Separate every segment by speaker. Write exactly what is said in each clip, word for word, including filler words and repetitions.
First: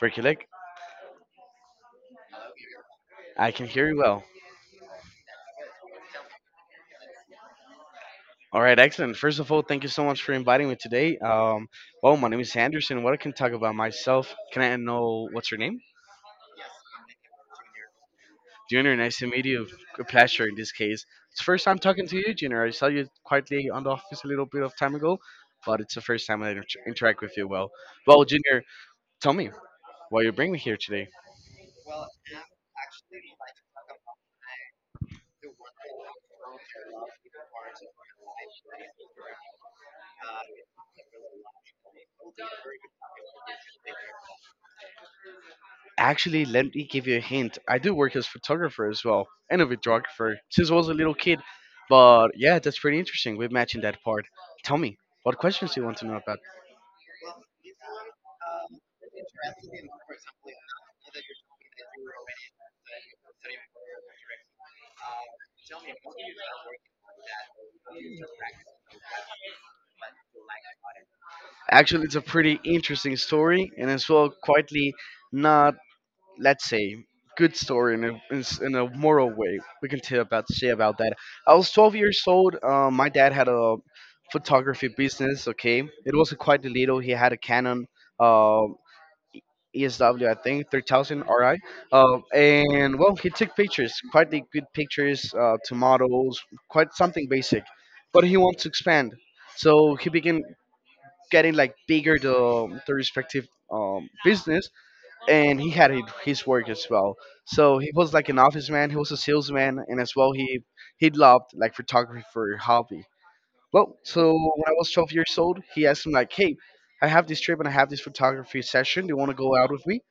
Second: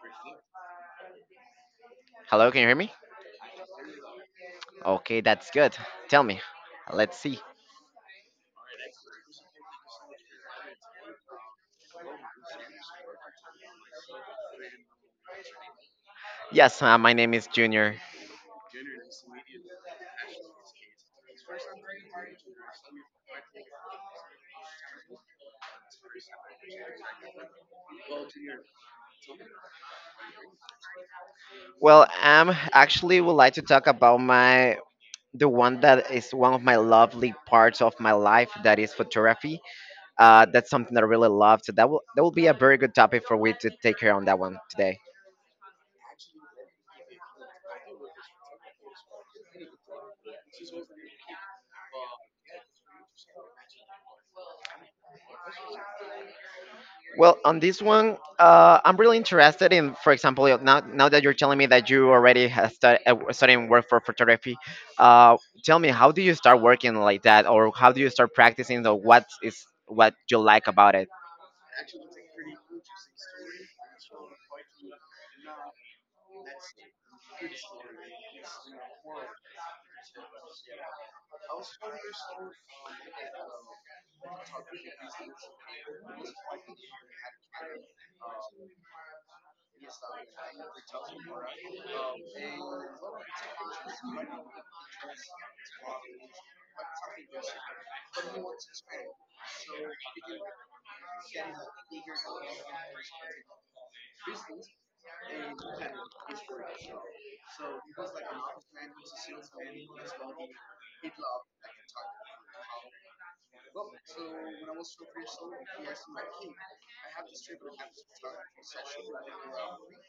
Speaker 1: Break your leg?
Speaker 2: Hello, can you hear me?
Speaker 1: I can hear you well.
Speaker 2: Okay, that's good. Tell me. Let's see.
Speaker 1: All right, excellent. First of all, thank you so much for inviting me today. Um, well, my name is Anderson. What I can talk about myself? Can I know what's your name?
Speaker 2: Yes, uh, my name is Junior.
Speaker 1: Junior, nice to meet you. A pleasure in this case. It's first time talking to you, Junior. I saw you quietly on the office a little bit of time ago, but it's the first time I inter- interact with you. Well, well, Junior, tell me why you bring me here today.
Speaker 2: Well, um, actually, would like to talk about my the one that is one of my lovely parts of my life that is photography. Uh, that's something that I really love. So that will that will be a very good topic for we to take care on that one today.
Speaker 1: Actually, let me give you a hint. I do work as photographer as well, and a videographer since I was a little kid. But yeah, that's pretty interesting. We're matching that part. Tell me, what questions do you want to know about?
Speaker 2: Well, on this one, uh, I'm really interested in, for example, you- now now that you're telling me that you already have start, uh, starting work for photography, uh, tell me how do you start working like that, or how do you start practicing, or what is what you like about it?
Speaker 1: Actually, it's a pretty interesting story, and as well, quietly not, let's say, good story in a, in s- in a moral way. We can tell about say about that. I was twelve years old. Uh, my dad had a photography business. Okay, it wasn't quite a little. He had a Canon. Uh, E S W, I think, three thousand R I. Um, and well, he took pictures, quite the good pictures uh, to models, quite something basic. But he wants to expand. So he began getting like bigger the, the respective um, business and he had hi- his work as well. So he was like an office man, he was a salesman, and as well he he loved like photography for hobby. Well, so when I was twelve years old, he asked me like, "Hey, I have this trip and I have this photography session. Do you want to go out with me?"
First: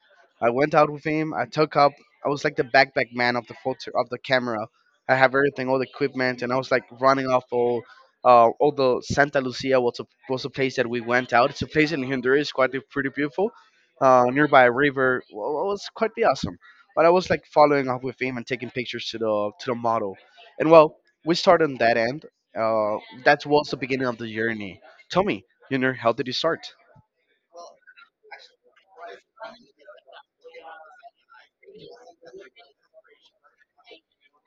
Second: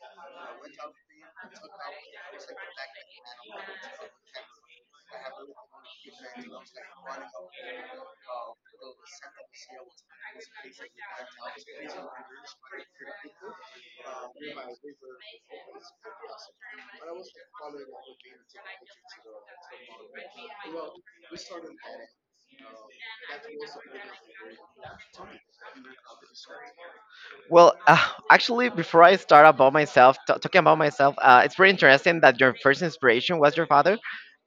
Speaker 1: I went out with him. I took up. I was like the backpack man of the photo of the camera. I have everything, all the equipment, and I was like running off all. Uh, although Santa Lucia was a was a place that we went out. It's a place in Honduras, quite a- pretty beautiful, uh, nearby a river. Well, it was quite the awesome. But I was like following up with him and taking pictures to the to the model, and well, we started on that end uh, that was the beginning of the journey. Tell me, you know, how did you start?
Speaker 2: Well, uh, actually, before I start about myself, t- talking about myself, uh, it's pretty interesting that your first inspiration was your father.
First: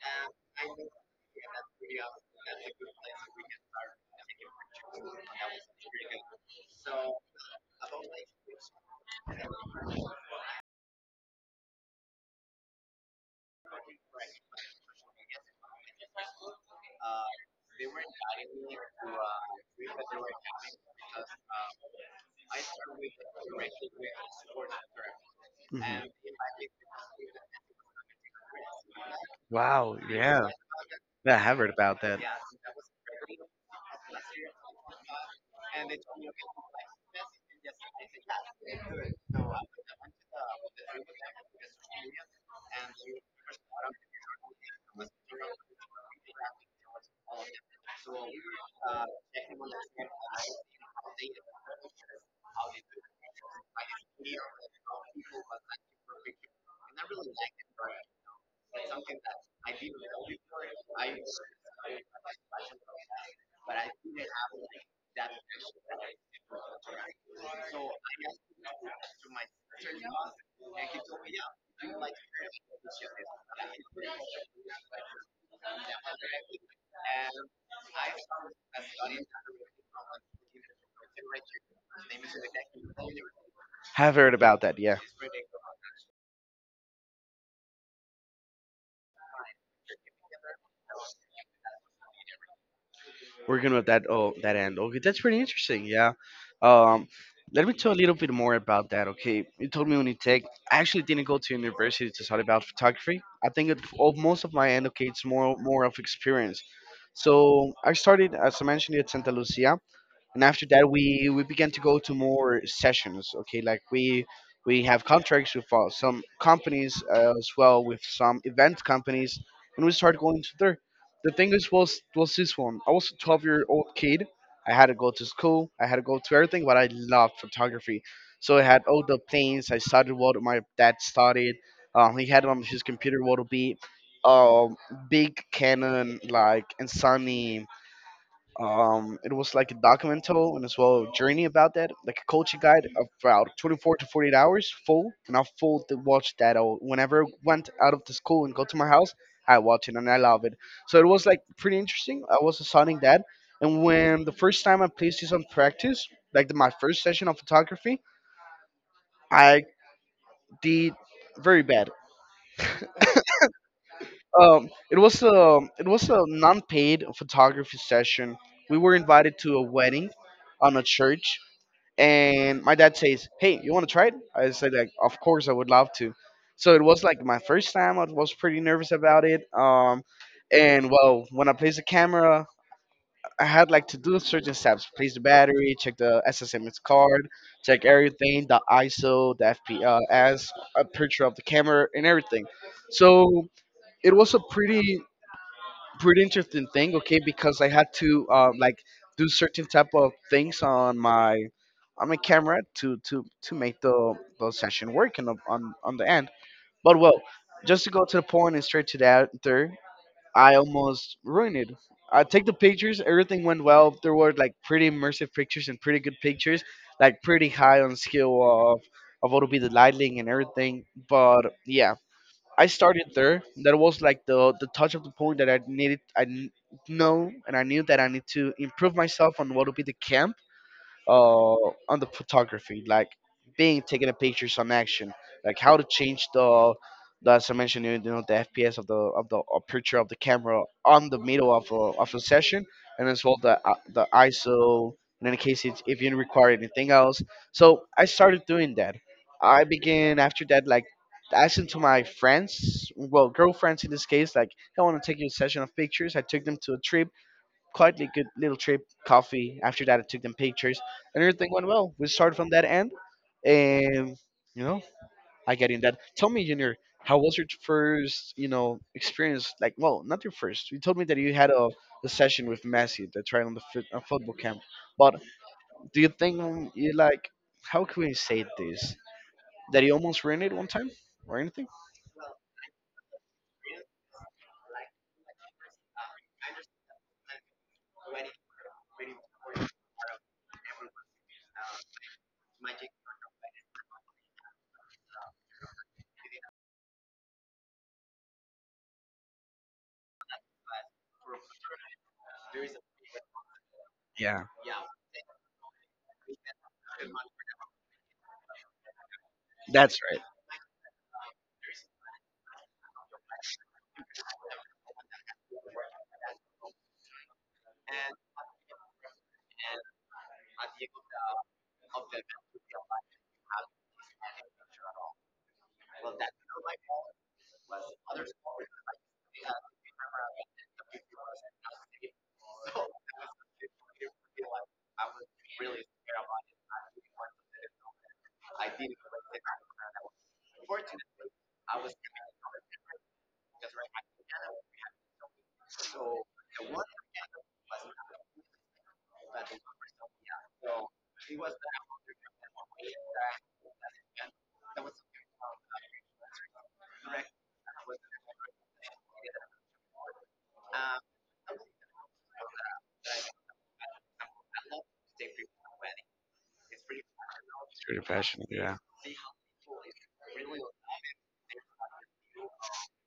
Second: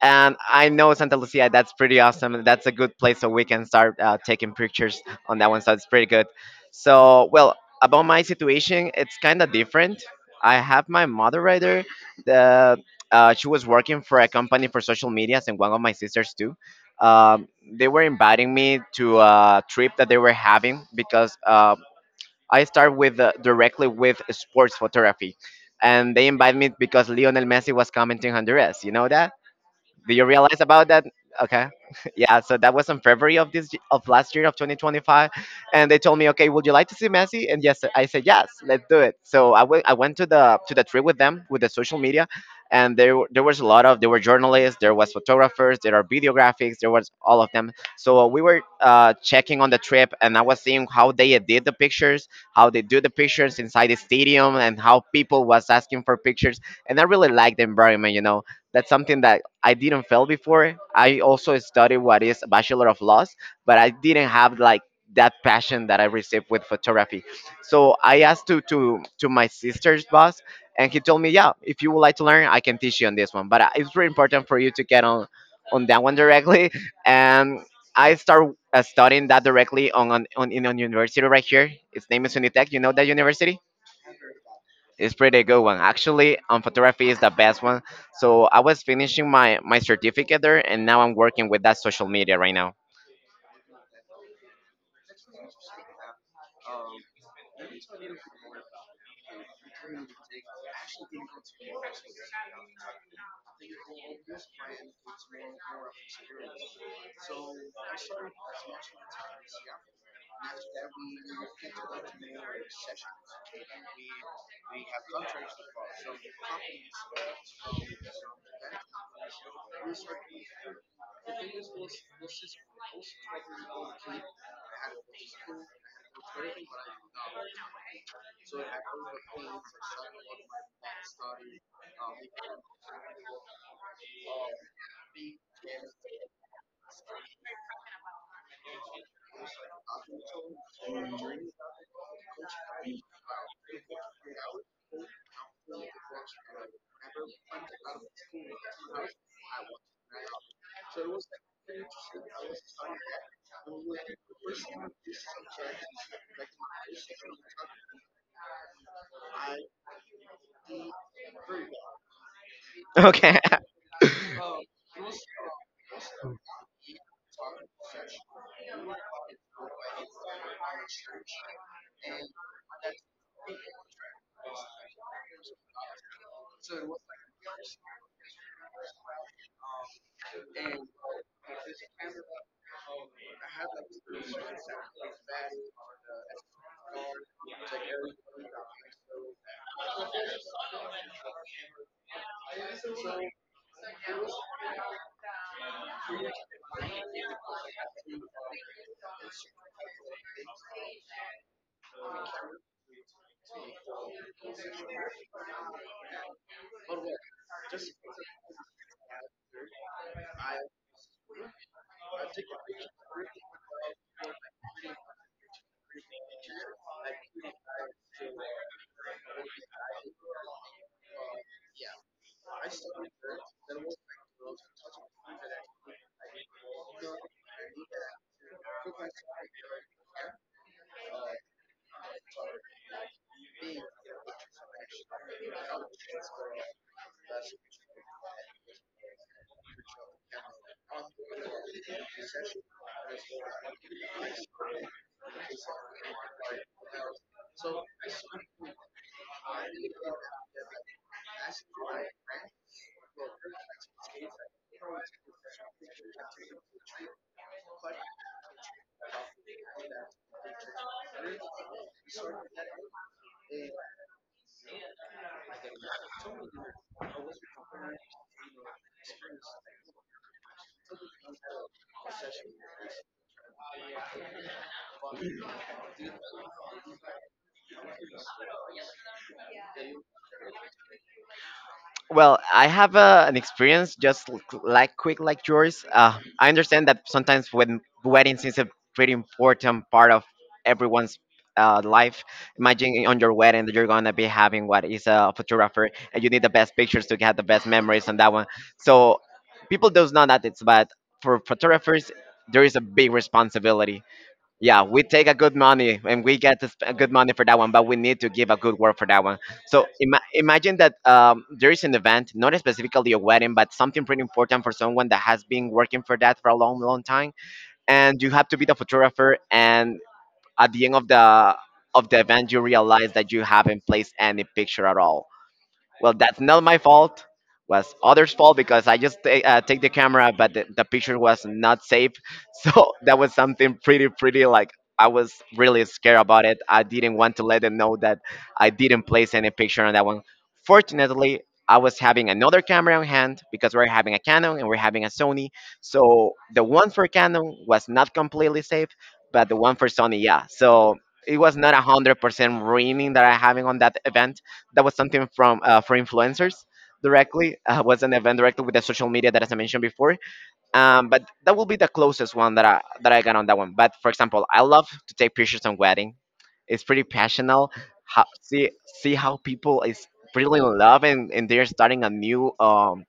Speaker 2: And I know Santa Lucia, that's pretty awesome. and that's a good place so we can start uh, taking pictures on that one. So it's pretty good. So, well, about my situation, it's kind of different. I have my mother right there. The, uh, she was working for a company for social medias, and one of my sisters too. Um, they were inviting me to a trip that they were having because uh, I start with uh, directly with sports photography,
Speaker 1: Mhm.
Speaker 2: and they invited me because Lionel Messi was commenting Honduras. You know,
Speaker 1: Wow,
Speaker 2: do you
Speaker 1: yeah.
Speaker 2: realize about that?
Speaker 1: Yeah, I have
Speaker 2: Okay.
Speaker 1: heard about that.
Speaker 2: Yeah, so that was in February of this of last year of twenty twenty-five, and they told me, okay, would you like to see Messi? And yes, I said yes, let's do it. So I went I went to the to the trip with them with the social media, and there were- there was a lot of there were journalists, there was photographers, there are videographics, there was all of them. So uh, we were uh, checking on the trip, and I was seeing how they did the pictures, how they do the pictures inside the stadium, and how people was asking for pictures, and I really liked the environment, you know, that's something that I didn't fail before. I also studied what is Bachelor of Laws, but I didn't have like that passion that I received with photography. So I asked to to to my sister's boss, and he told me, yeah, if you would like to learn, I can teach you on this one. But uh, it's very important for you to get on on that one directly. And I start uh, studying that directly on on, on in on university right here. Its name is Unitec. You know that university?
Speaker 1: Have heard about that, yeah.
Speaker 2: It's pretty good one. Actually, um, photography is the best one. So I was finishing my my certificate there, and now I'm working with that social media right now.
Speaker 1: Working with that oh that end. Okay, that's pretty interesting. Yeah. Um, Let me tell a little bit more about that. Okay, you told me Unitech. I actually didn't go to university to study about photography. I think it, all, most of my end okay, it's more more of experience. So I started, as I mentioned, at Santa Lucia, and after that we we began to go to more sessions, okay, like we we have contracts with uh, some companies uh, as well with some event companies, and we started going to there. The thing is was was this one. I was a twelve year old kid. I had to go to school. I had to go to everything, but I loved photography, so I had all the things. I studied what my dad studied. Um, he had on his computer what will be um, big Canon like and Sony. Um, it was like a documental and as well a journey about that, like a culture guide of about 24 to 48 hours full. And I full to watch that all. Whenever I went out of the school and go to my house, I watch it and I love it. So it was like pretty interesting. I was assigning that. And when the first time I placed this on practice, like the, my first session of photography, I did very bad.
Speaker 2: Okay.
Speaker 1: Um, it was a it was a non-paid photography session. We were invited to a wedding on a church and my dad says, "Hey, you want to try it?" I said, "Like, of course, I would love to." So it was like my first time. I was pretty nervous about it. Um, and well, when I placed the camera, I had like to do certain steps: place the battery, check the S S M S card, check everything, the ISO, the F P S, a picture of the camera, and everything. So it was a pretty pretty interesting thing, okay, because I had to um, like do certain type of things on my on my camera to to to make the the session work and on, the- on on the end. But well, just to go to the point and straight to that there, I almost ruined it. I take the pictures, everything went well. There were like pretty immersive pictures and pretty good pictures, like pretty high on skill of of what would be the lighting and everything. But yeah, I started there. That was like the the touch of the point that I needed. I kn- know and I knew that I need to improve myself on what would be the camp, uh, on the photography, like being taking a pictures on action, like how to change the, the as I mentioned, you know, the F P S of the of the uh, picture of the camera on the middle of a of a session, and as well the uh, the ISO. In any case, it's, if you require anything else, so I started doing that. I began after that, like asking to my friends, well, girlfriends in this case, like, "Hey, I want to take you a session of pictures. I took them to a trip, quietly good little trip, coffee. After that, I took them pictures, and everything went well. We started from that end, and you know, I get in that. Tell me, Junior, how was your first, you know, experience? Like, well, not your first. You told me that you had a, a session with Messi that tried on the foot, a football camp. But do you think you like? How can we say this? That you almost ruined it one time or anything?
Speaker 2: Well, I have a, an experience just l- like quick like yours. Uh, I understand that sometimes when weddings is a pretty important part of everyone's uh, life. Imagine on your wedding that you're gonna be having what is a photographer, and you need the best pictures to get the best memories on that one. So people does know that it's but for photographers there is a big responsibility.
Speaker 1: Yeah,
Speaker 2: Yeah, we take a good money and we get to sp- good money for that one, but we need to give a good word for that one. So
Speaker 1: that's
Speaker 2: ima-
Speaker 1: right.
Speaker 2: imagine that um, there is an event, not specifically a wedding, but something pretty important for someone that has been working for that for a long, long time, and you have to be the photographer. And at the end of the of the event, you realize that you haven't placed any picture at all, well, that's not my fault. Was others' fault because I just ta- uh, take the camera, but the, the picture was not safe. So that was something pretty, pretty like I was really scared about it. I didn't want to let them know that I didn't place any picture on that one. Fortunately, I was having another camera on hand because we're having a Canon and we're having a Sony. So the one for Canon was not completely safe, but the one for Sony, yeah. So it was not a hundred percent ruining that I having on that event that was something from uh, for influencers directly. Uh, was an event directly with the social media that as I mentioned before. Um, but that will be the closest one that I that I got on that one. But for example, I love to take pictures on wedding. It's pretty passionate.
Speaker 1: It's pretty
Speaker 2: How, see
Speaker 1: passionate.
Speaker 2: see how people is really in love, and, and they're starting a new um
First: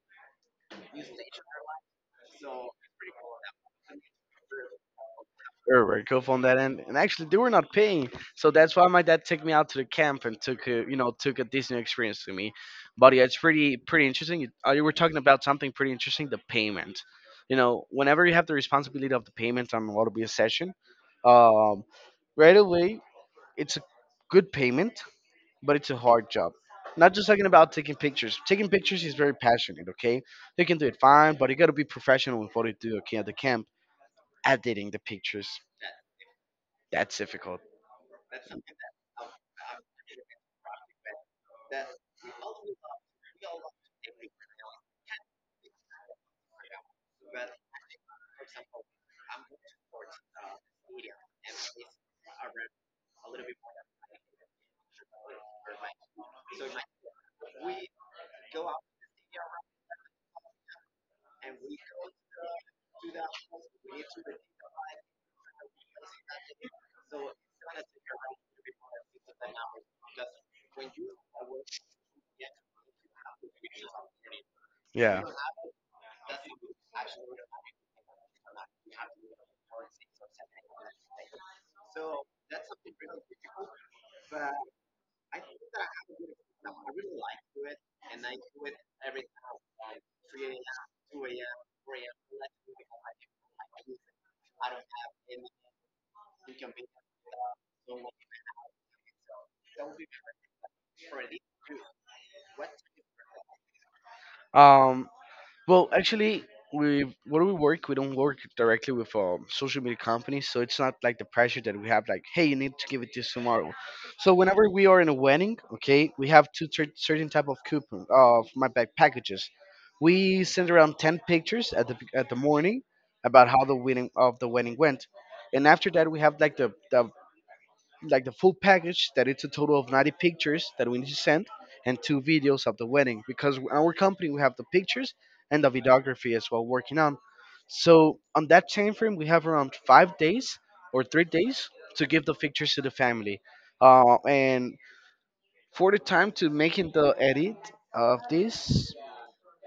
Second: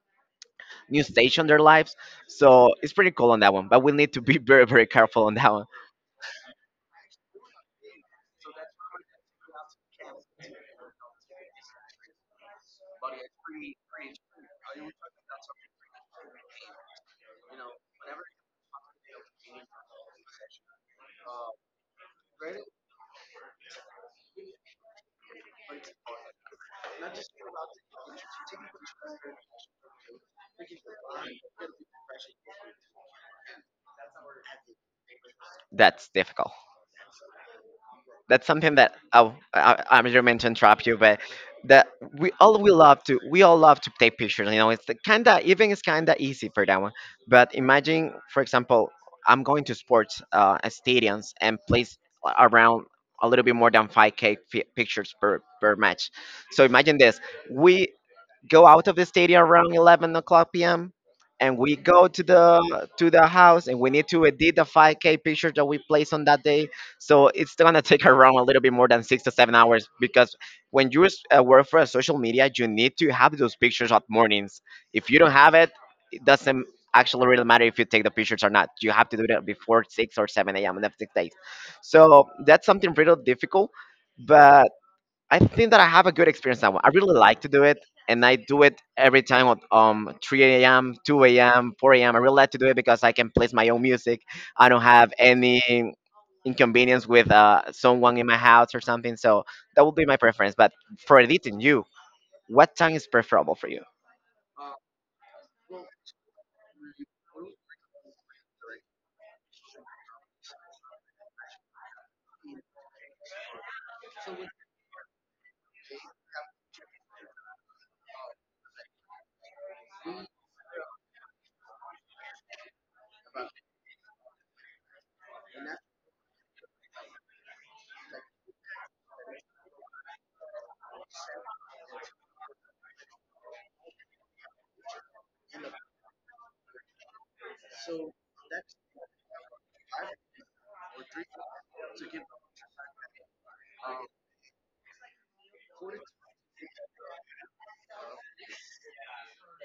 Speaker 2: new stage on their lives. So it's pretty cool on that one. But we need to be very very careful on that one.
Speaker 1: Or were very helpful on that end, and actually they were not paying, so that's why my dad took me out to the camp and took a, you know took a Disney experience to me. But yeah, it's pretty pretty interesting. You, uh, you were talking about something pretty interesting, the payment. You know, whenever you have the responsibility of the payment on what will be a session, um, right away it's a good payment, but it's a hard job. Not just talking about taking pictures. Taking pictures is very passionate, okay? You can do it fine, but you gotta be professional with what you do, okay, at the camp editing the pictures.
Speaker 2: That's difficult.
Speaker 1: That's difficult.
Speaker 2: That's something that I, I, I'm just meant to interrupt you, but that we all we love to we all love to take pictures. You know, it's kinda even it's kinda easy for that one. But imagine, for example, I'm going to sports uh, stadiums and place around a little bit more than five k fi pictures per per match. So imagine this: we go out of the stadium around eleven o'clock p m and we go to the to the house and we need to edit the five K picture that we placed on that day. So it's gonna take around a little bit more than six to seven hours because when you s- uh, work for a social media, you need to have those pictures at mornings. If you
Speaker 1: Yeah.
Speaker 2: don't have it, it doesn't actually really matter if you take the pictures or not. You have to do that before six or seven a m on the next day. So that's something really difficult, but I think that I have a good experience that one. I really like to do it, and I do it every time at um three a m, two a m, four a m. I really like to do it because I can place my own music. I don't have any inconvenience with uh someone in my house or something. So that would be my preference. But for editing, you, what time is preferable for you?
Speaker 1: Um, well, actually, we where we work, we don't work directly with um, social media companies, so it's not like the pressure that we have, like, hey, you need to give it this tomorrow. So whenever we are in a wedding, okay, we have two cer- certain type of coupon of my bag packages. We send around ten pictures at the at the morning about how the wedding of the wedding went, and after that we have like the the like the full package that it's a total of ninety pictures that we need to send, and two videos of the wedding, because in our company we have the pictures and the videography as well working on. So on that time frame we have around five days or three days to give the pictures to the family, uh, and for the time to making the edit of this,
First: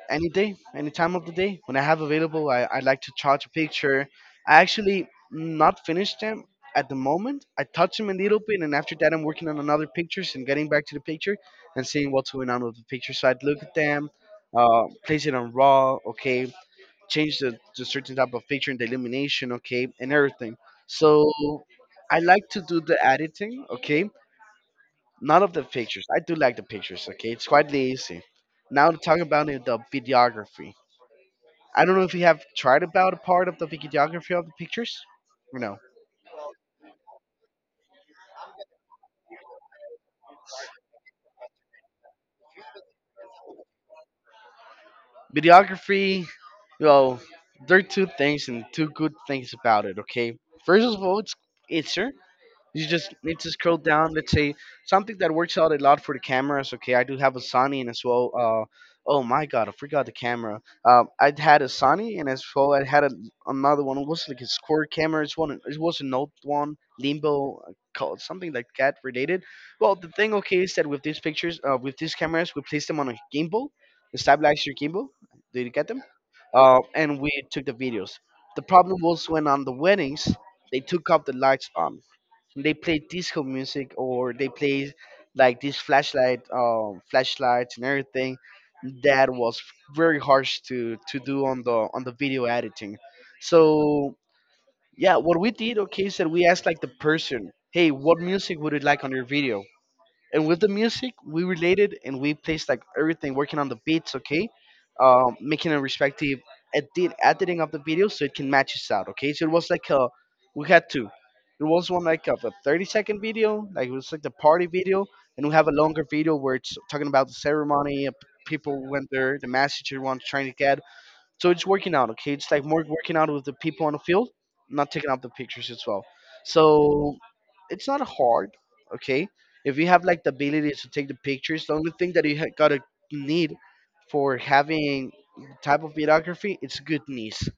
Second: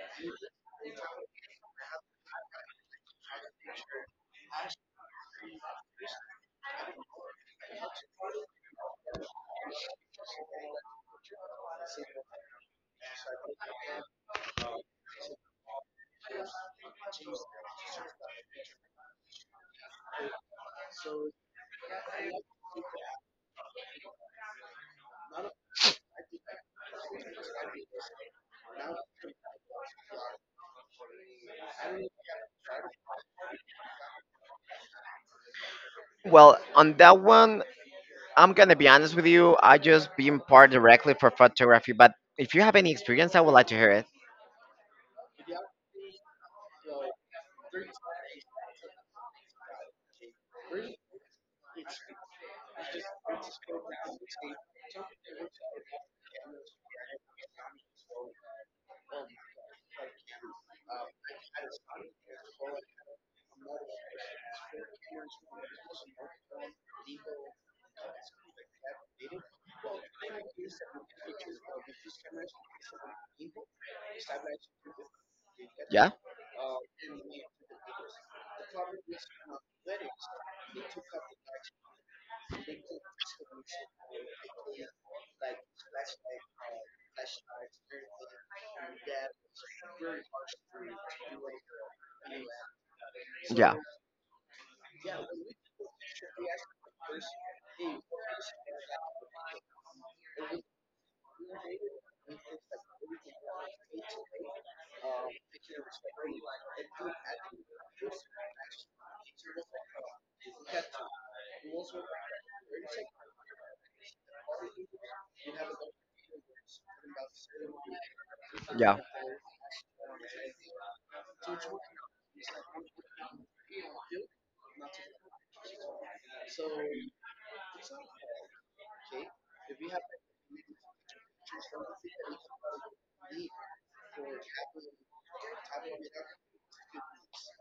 Speaker 1: any day, any time of the day when I have available. I, I like to touch a picture. I actually not finished them at the moment. I touch them a little bit, and after that, I'm working on another pictures and getting back to the picture and seeing what's going on with the picture. So I'd look at them, uh, place it on raw, okay, change the, the certain type of picture and the illumination, okay, and everything. So I like to do the editing, okay, not of the pictures. I do like the pictures, okay. It's quite easy. Now to talk about it, the videography. I don't know if you have tried about a part of the videography of the pictures or no?
Speaker 2: Well, on that one, I'm gonna be honest with you. I just being part directly for photography, but if you have any experience, I would like to hear it.
Speaker 1: Videography. Well, there are two things and two good things about it. Okay, first of all, it's easier. You just need to scroll down. Let's say something that works out a lot for the cameras. Okay, I do have a Sony and as well. Uh, oh my God, I forgot the camera. Um, I had a Sony and as well I had a, another one. It was like a square camera. It's one. It was an old one, limbo, uh, called something like that related. Well, the thing okay is that with these pictures, uh, with these cameras, we place them on a gimbal, a stabilizer gimbal. Did you get them?
Speaker 2: Yeah,
Speaker 1: Uh, and we took the videos. The problem was when on the weddings they took off the lights on they play disco music or they play like this flashlight um flashlights and everything that was very harsh to to do on the on the video editing
Speaker 2: yeah.
Speaker 1: so yeah what we did okay is that we asked like the person, hey, what music would you like on your video? And with the music we related and we placed like everything working on the beats, okay, um, making a respective edit editing of the video so it can match us out, okay. So it was like a we had two, it was one like of a thirty second video like it was like the party video, and we have a longer video where it's talking about the ceremony, uh, people
Speaker 2: Yeah.
Speaker 1: went there, the message everyone's trying to get. So it's working out, okay? It's like more working out with the people on the field, not taking up the pictures as well. So it's not hard, okay? If you have like the ability to take the pictures, the only thing that you ha- gotta need for having type of videography, it's good knees,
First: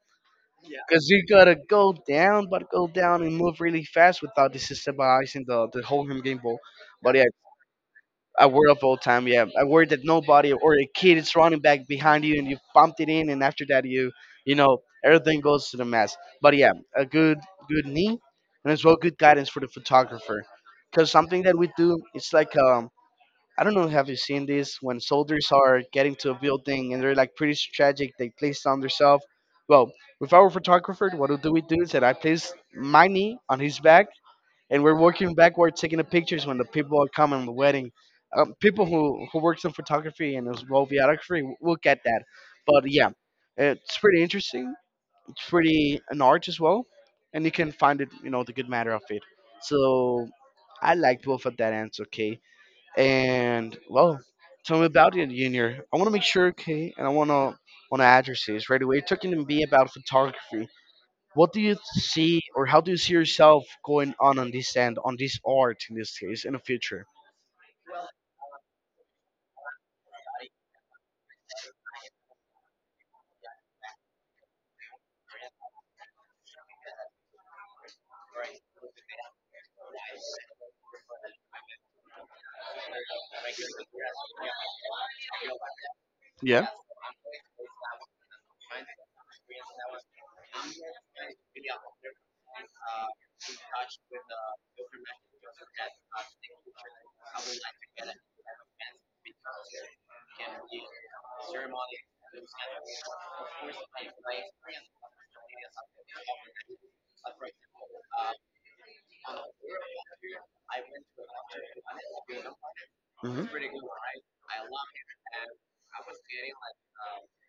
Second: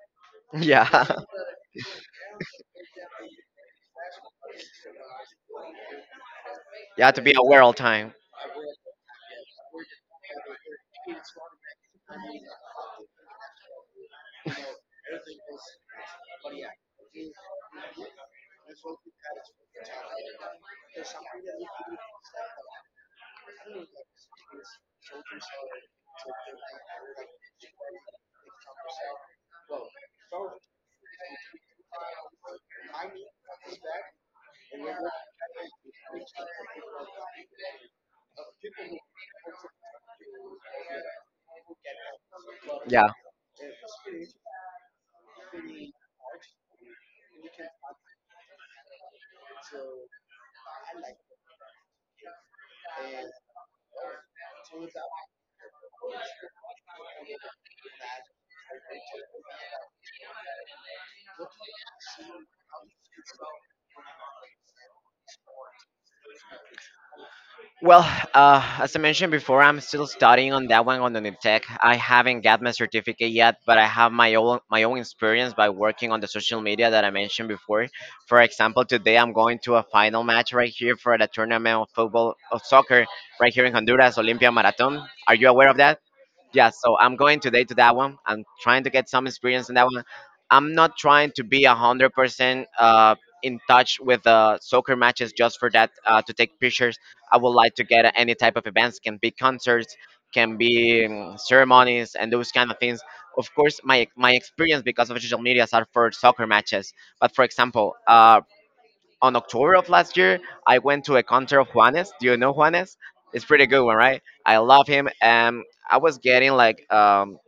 Speaker 2: Yeah.
Speaker 1: because you gotta go down, but go down and move really fast without destabilizing the the whole game ball.
Speaker 2: You have
Speaker 1: But
Speaker 2: to
Speaker 1: yeah,
Speaker 2: be aware all time.
Speaker 1: I worry of all time. Yeah, I worry that nobody or a kid is running back behind you and you bumped it in, and after that you, you know, everything goes to the mess. But yeah, a good good knee, and as well good guidance for the photographer, because something that we do, it's like um. I don't know. Have you seen this when soldiers are getting to a building and they're like pretty strategic? They place it on themselves. Well, with our photographer, what do we do is that I place my knee on his back and we're working backward, taking the pictures when the people are coming to the wedding. Um, people who who works in photography and as well videography w- will get that, but
Speaker 2: Yeah.
Speaker 1: yeah, it's pretty interesting. It's pretty an art as well, and you can find it, you know, the good matter of it. So I like both of that answer, okay? And well, tell me about it, Junior. I want to make sure, okay, and I want to want to address this right away. Talking to me about photography, what do you see, or how do you see yourself going on on this end, on this art in this case, in the future?
Speaker 2: Well, uh, as I mentioned before, I'm still studying on that one on the tech. I haven't got my certificate yet, but I have my own my own experience by working on the social media that I mentioned before. For example, today I'm going to a final match right here for the tournament of football of soccer right here in Honduras, Olympia Marathon. Are you aware of that?
Speaker 1: Yeah.
Speaker 2: Yeah, so I'm going today to that one. I'm trying to get some experience in that one. I'm not trying to be a hundred percent uh in touch with uh soccer matches just for that, uh, to take pictures. I would like to get any type of events, can be concerts, can be um, ceremonies and those kind of things. Of course my my experience because of social medias are for soccer matches, but for example uh on October of last year, I went to a concert of Juanes. Do you know Juanes? It's
Speaker 1: Mhm.
Speaker 2: pretty good one, right? I love him. And I was getting like um,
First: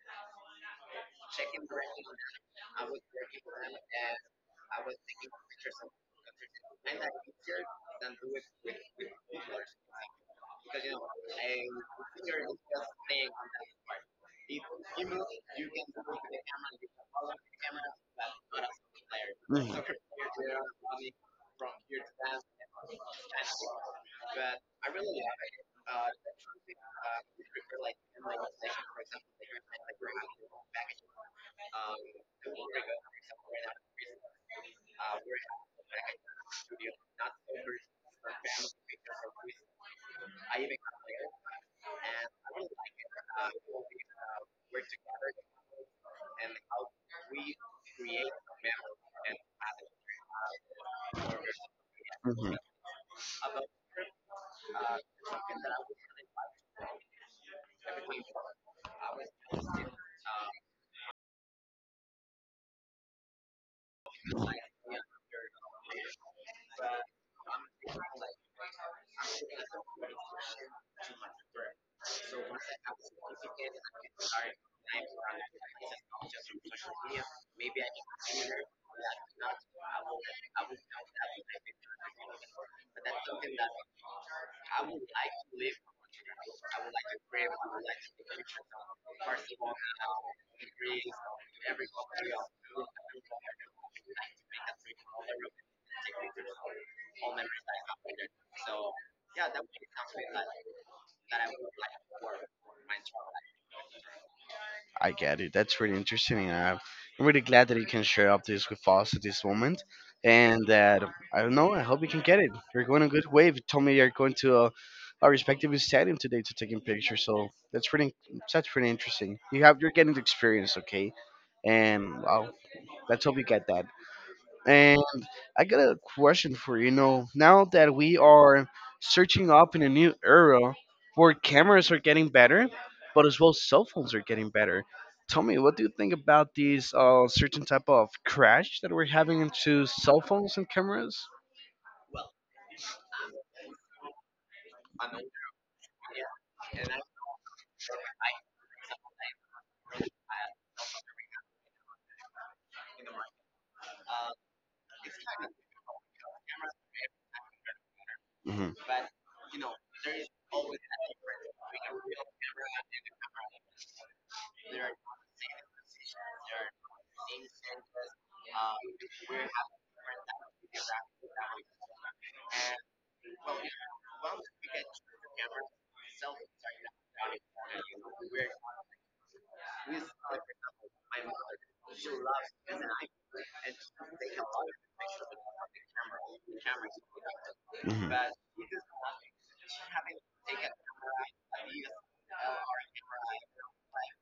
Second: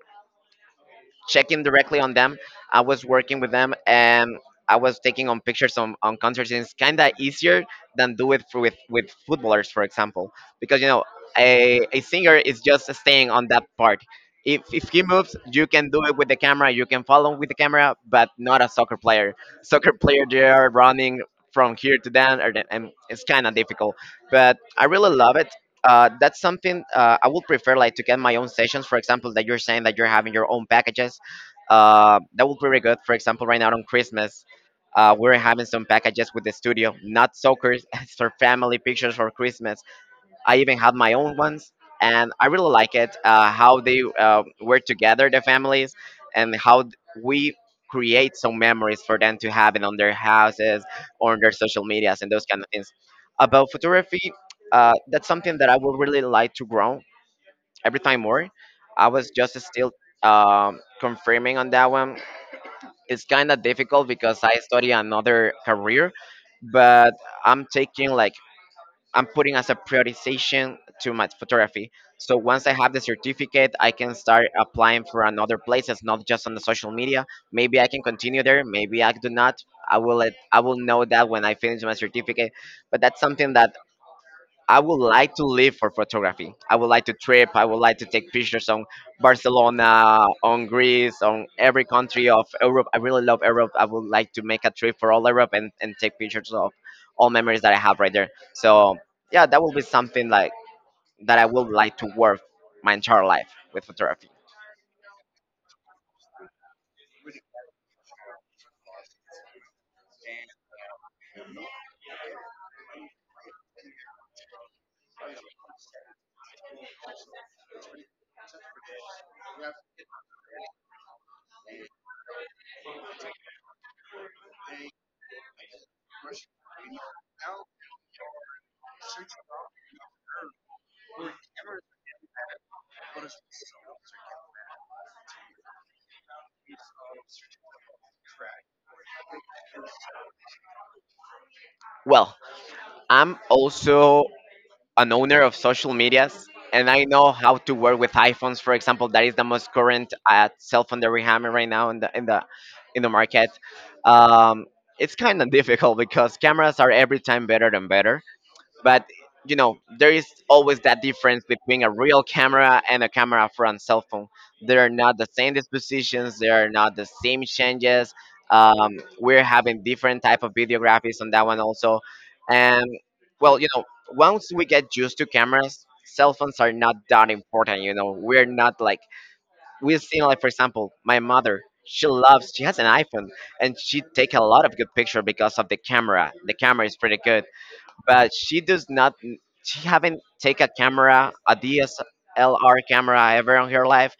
Speaker 2: checking directly on them. I was working with them, and I was taking on pictures on, on concerts. And it's kind of easier than do it for, with with footballers, for example, because you know a, a singer is just staying on that part. If, if he moves, you can do it with the camera. You can follow with the camera, but not a soccer player. Soccer player, they are running from here to there, and and it's kind of difficult. But I really love it. Uh, that's something, uh, I would prefer, like to get my own sessions. For example, that you're saying that you're having your own packages, uh, that would be really good. For example, right now on Christmas, uh, we're having some packages with the studio, not soccer, it's for family pictures for Christmas. I even have my own ones, and I really like it, uh, how they uh, were together, the families, and how th- we create some memories for them to have it on their houses or on their social medias and those
Speaker 1: Mhm.
Speaker 2: kind of things. About photography, uh, that's something that I would really like to grow every time more. I was just still um, confirming on that one. It's kind of difficult because I study another career, but I'm taking like I'm putting as a prioritization to my photography. So once I have the certificate, I can start applying for another places, not just on the social media. Maybe I can continue there. Maybe I do not. I will let I will know that when I finish my certificate. But that's something that I would like to live for photography. I would like to trip. I would like to take pictures on Barcelona, on Greece, on every country of Europe. I really love Europe. I would like to make a trip for all Europe and, and take pictures of all memories that I have right there. So yeah, that will be something like that I would like to work my entire life with photography.
Speaker 1: I get it. That's really interesting, and I'm I'm really glad that you can share up this with us at this moment. And that I don't know. I hope you can get it. You're going a good way. You told me you're going to uh, our respective stadium today to taking pictures. So that's pretty. That's pretty interesting. You have. You're getting the experience, okay? And well, let's hope you get that. And I got a question for you. You know, now that we are searching up in a new era where cameras are getting better, but as well cell phones are getting better. Tell me, what do you think about these uh, certain type of crash that we're having into cell phones and cameras?
Speaker 2: Well, I'm also an owner of social medias, and I know how to work with iPhones, for example. That is the most current uh, cell phone that we have right now in the in the in the market. Um, it's kind of difficult because cameras are every time better and better,
Speaker 1: Hmm.
Speaker 2: but you know there is always that difference between a real camera and a camera from cell phone. They are not the same dispositions. They are not the same changes. Um, we're having different type of videographies on that one also. And well, you know, once we get used to cameras, cell phones are not that important, you know. We're not like we've seen, like, for example, my mother, she loves, she has an iPhone, and she take a lot of good picture because of the camera. The camera is pretty good,
Speaker 1: Hmm.
Speaker 2: but she does not, she haven't take a camera, a DSLR camera, ever in her life.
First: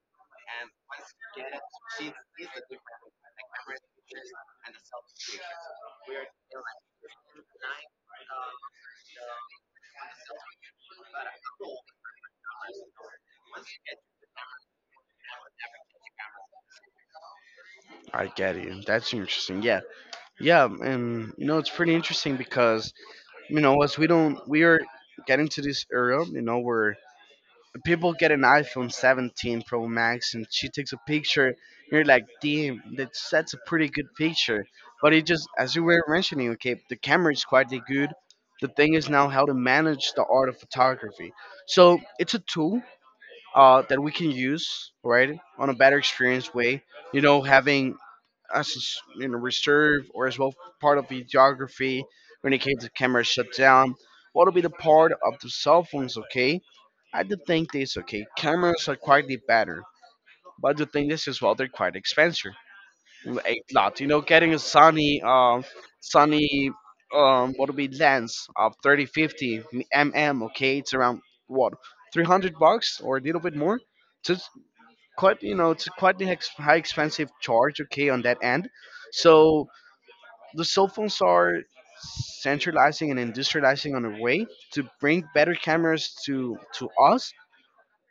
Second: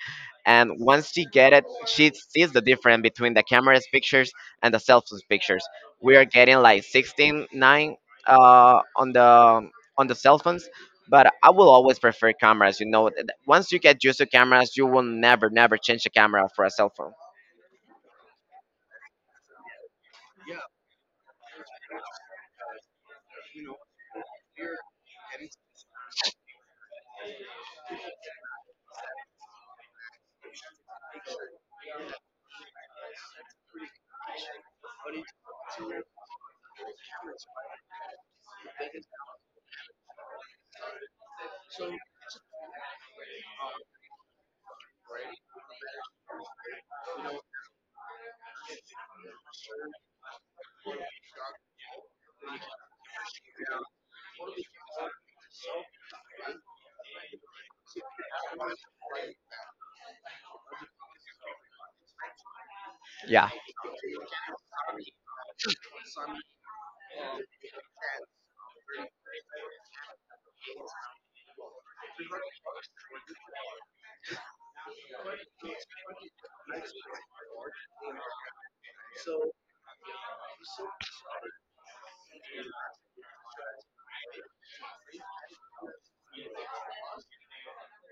Speaker 2: And once she get it, she sees the difference between the camera's pictures and the cell phone's pictures. We are getting like sixteen nine uh, on the on the cell phones, but I will always prefer cameras, you know. Th- once you get used to cameras, you will never never change the camera for a cell phone.
Speaker 1: I get you. That's interesting. Yeah. Yeah, and you know it's pretty interesting because you know as we don't we are getting to this era, you know, where people get an iPhone seventeen Pro Max and she takes a picture and you're like, damn, that's that's a pretty good picture. But it just as you were mentioning, okay, the camera is quite the good. The thing is now how to manage the art of photography. So it's a tool uh, that we can use, right, on a better experience way. You know, having as a s- you know reserve or as well part of videography when in case the camera shut down. What'll be the part of the cell phones? Okay, I do think this, okay. Cameras are quite the better, but I do think this as well. They're quite expensive,
Speaker 2: Yeah.
Speaker 1: a lot. You know, getting a Sony um Sony um what'll be lens of thirty fifty millimeters. Okay, it's around what, three hundred bucks or a little bit more, quite, you know, it's quite the ex- high expensive charge, okay, on that end. So the cell phones are centralizing and industrializing on a way to bring better cameras to to us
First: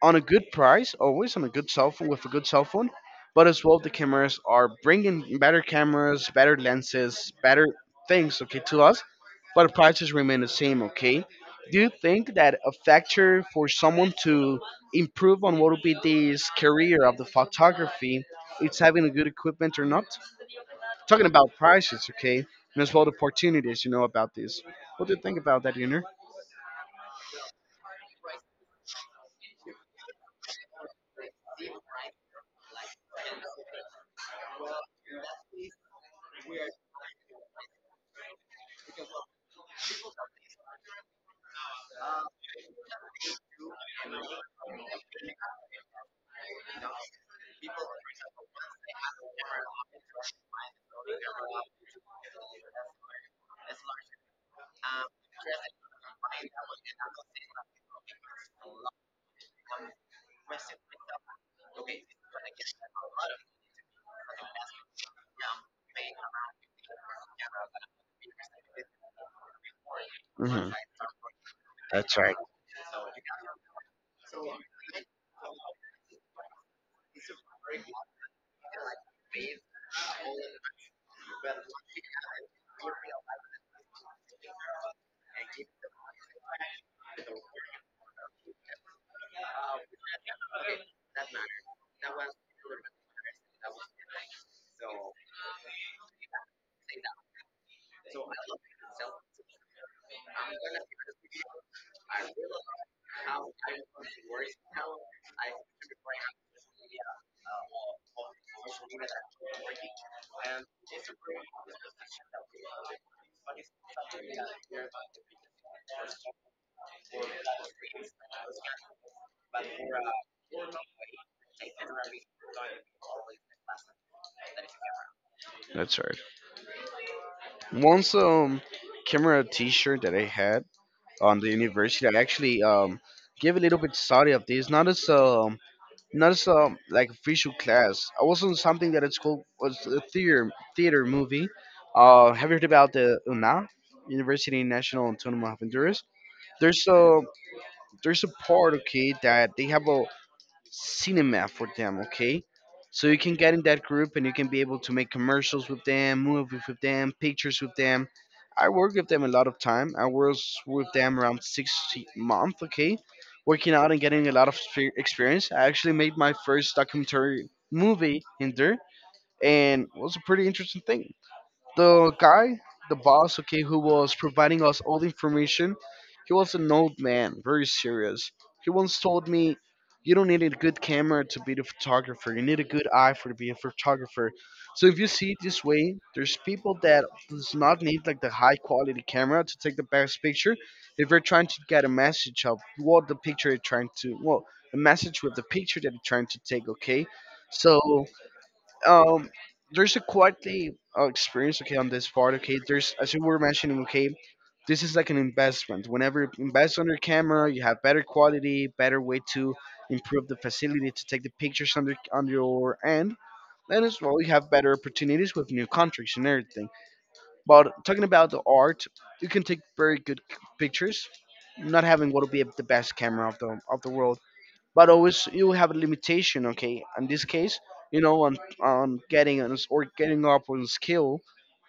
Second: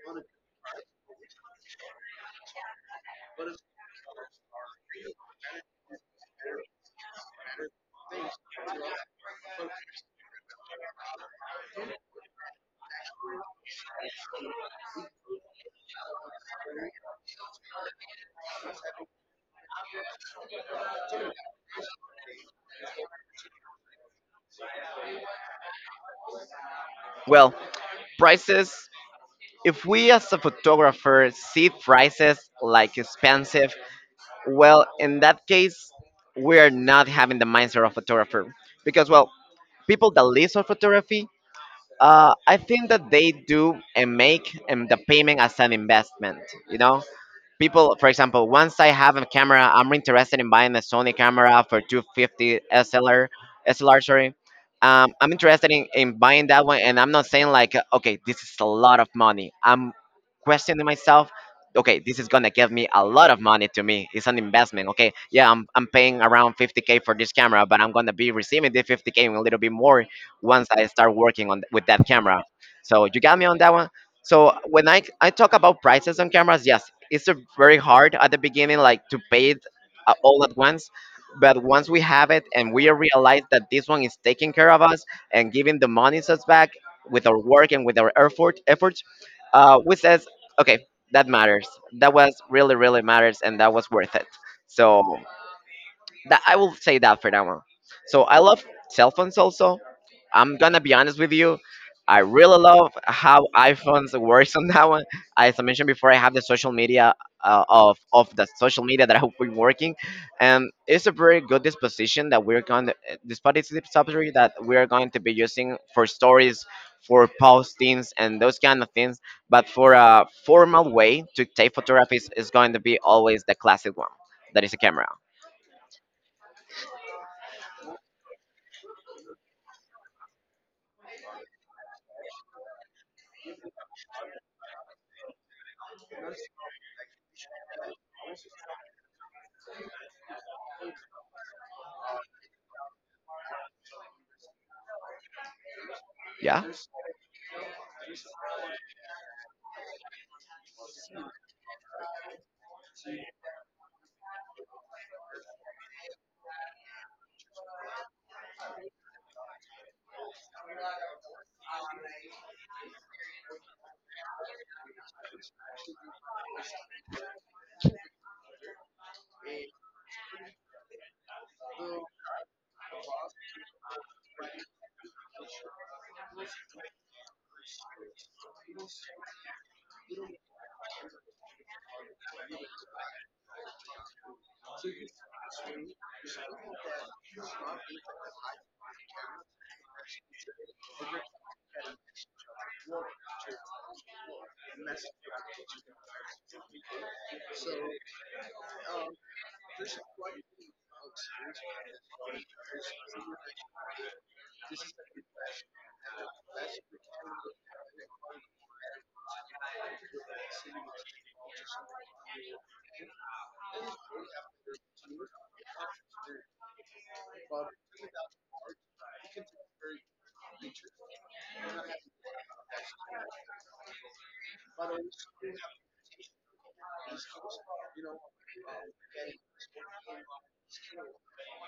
Speaker 1: on a good price, always on a good cell phone with a good cell phone. But as well, the cameras are bringing better cameras, better lenses, better things, okay, to us. But the prices remain the same, okay. Do you think that a factor for someone to improve on what would be this career of the photography, it's having a good equipment or not? Talking about prices, okay, and as well the opportunities, you know, about this. What do you think about that, Junior?
Speaker 2: Well, prices, if we as a photographer see prices like expensive, well, in that case, we are not having the mindset of photographer, because, well, people that live on photography, uh, I think that they do and make um, the payment as an investment, you know? People, for example, once I have a camera, I'm interested in buying a Sony camera for two fifty SLR. SLR, sorry. um, I'm interested in, in buying that one, and I'm not saying like, okay, this is a lot of money. I'm questioning myself, okay, this is gonna give me a lot of money. To me, it's an investment. Okay, yeah, i'm, I'm paying around fifty k for this camera, but I'm gonna be receiving the fifty k and a little bit more once
Speaker 1: Hmm.
Speaker 2: I start working on with that
Speaker 1: That's right.
Speaker 2: camera. So you got me on that. So when I I talk about prices on cameras, yes, it's a very hard at the beginning, like to pay it uh, all at once. But once we have it and we realize that this one is taking care of us and giving the monies us back with our work and with our effort, efforts, uh, we says, okay, that matters. That was really, really matters, and that was worth it. So that I will say that for that one. So I love cell phones also. I'm gonna be honest with you. I really love how iPhones works on that one. As I mentioned before, I have the social media uh, of of the social media that I've been working, and it's a very good disposition that we're going to, despite its subsidy that we are going to be using for stories, for postings, and those kind of things. But for a formal way to take photographies is going to be always the classic one, that is a camera.
Speaker 1: That's right. Once um camera T-shirt that I had on the university, I actually um gave a little bit study of this, not as um not as um like official class. I was on something that it's called was a theater theater movie. Uh, have you heard about the oona? University National Autónoma of Honduras.
Speaker 2: Yeah,
Speaker 1: There's a there's a part okay that they have a cinema for them, okay, so you can get in that group and you can be able to make commercials with them, movies with them, pictures with them. I work with them a lot of time, I was with them around six month, okay, working out and getting a lot of spe- experience. I actually made my first documentary movie in there, and it was a pretty interesting thing. The guy, the boss, okay, who was providing us all the information, he was an old man, very serious. He once told me, "You don't need a good camera to be the photographer. You need a good eye for to be a photographer." So if you see it this way, there's people that does not need like the high quality camera to take the best picture. If you're trying to get a message of what the picture you're trying to, well, a message with the picture that you're trying to take, okay? So um, there's a quite a uh, experience, okay, on this part, okay, there's, as you were mentioning, okay, this is like an investment. Whenever you invest on your camera you have better quality, better way to improve the facility to take the pictures on, the, on your end, and as well you have better opportunities with new contracts and everything. But talking about the art, you can take very good pictures not having what will be the best camera of the of the world. But always you have a limitation. Okay, in this case, you know, on on getting on or getting up on skill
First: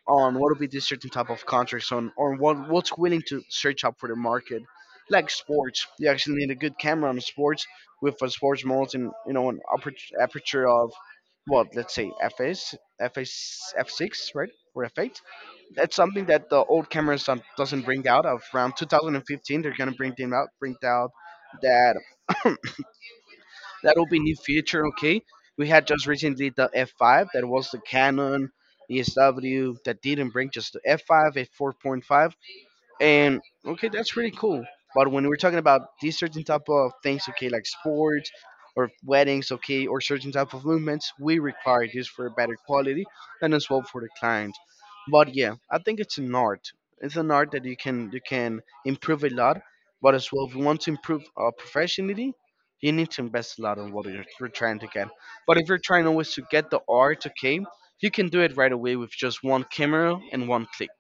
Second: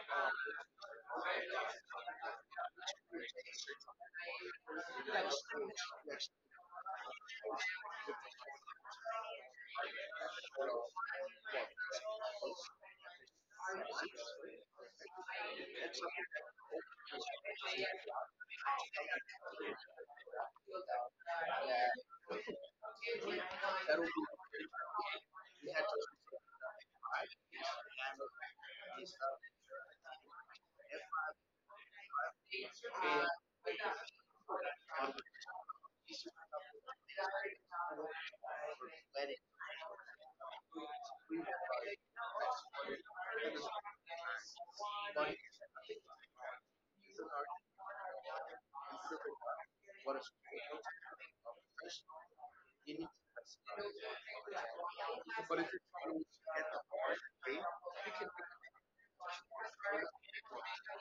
Speaker 1: on what will be the certain type of contracts on or what what's willing to search up for the market, like sports. You actually need a good camera on sports with a sports mode and you know an aperture, aperture of what, let's say, F S, F S, f six, right, or f eight. That's something that the old cameras don't, doesn't bring out of around two thousand fifteen. They're going to bring them out bring out that that will be new feature. Okay, we had just recently the F five that was the Canon E S W that didn't bring just the F five at four point five. And okay, that's really cool. But when we're talking about these certain type of things, okay, like sports or weddings, okay, or certain type of movements, we require this for better quality and as well for the client. But yeah, I think it's an art. It's an art that you can you can improve a lot. But as well, if you want to improve uh, professionally, you need to invest a lot on what you're, you're trying to get. But if you're trying always to get the art, okay, you can do it right away with just one camera and one click.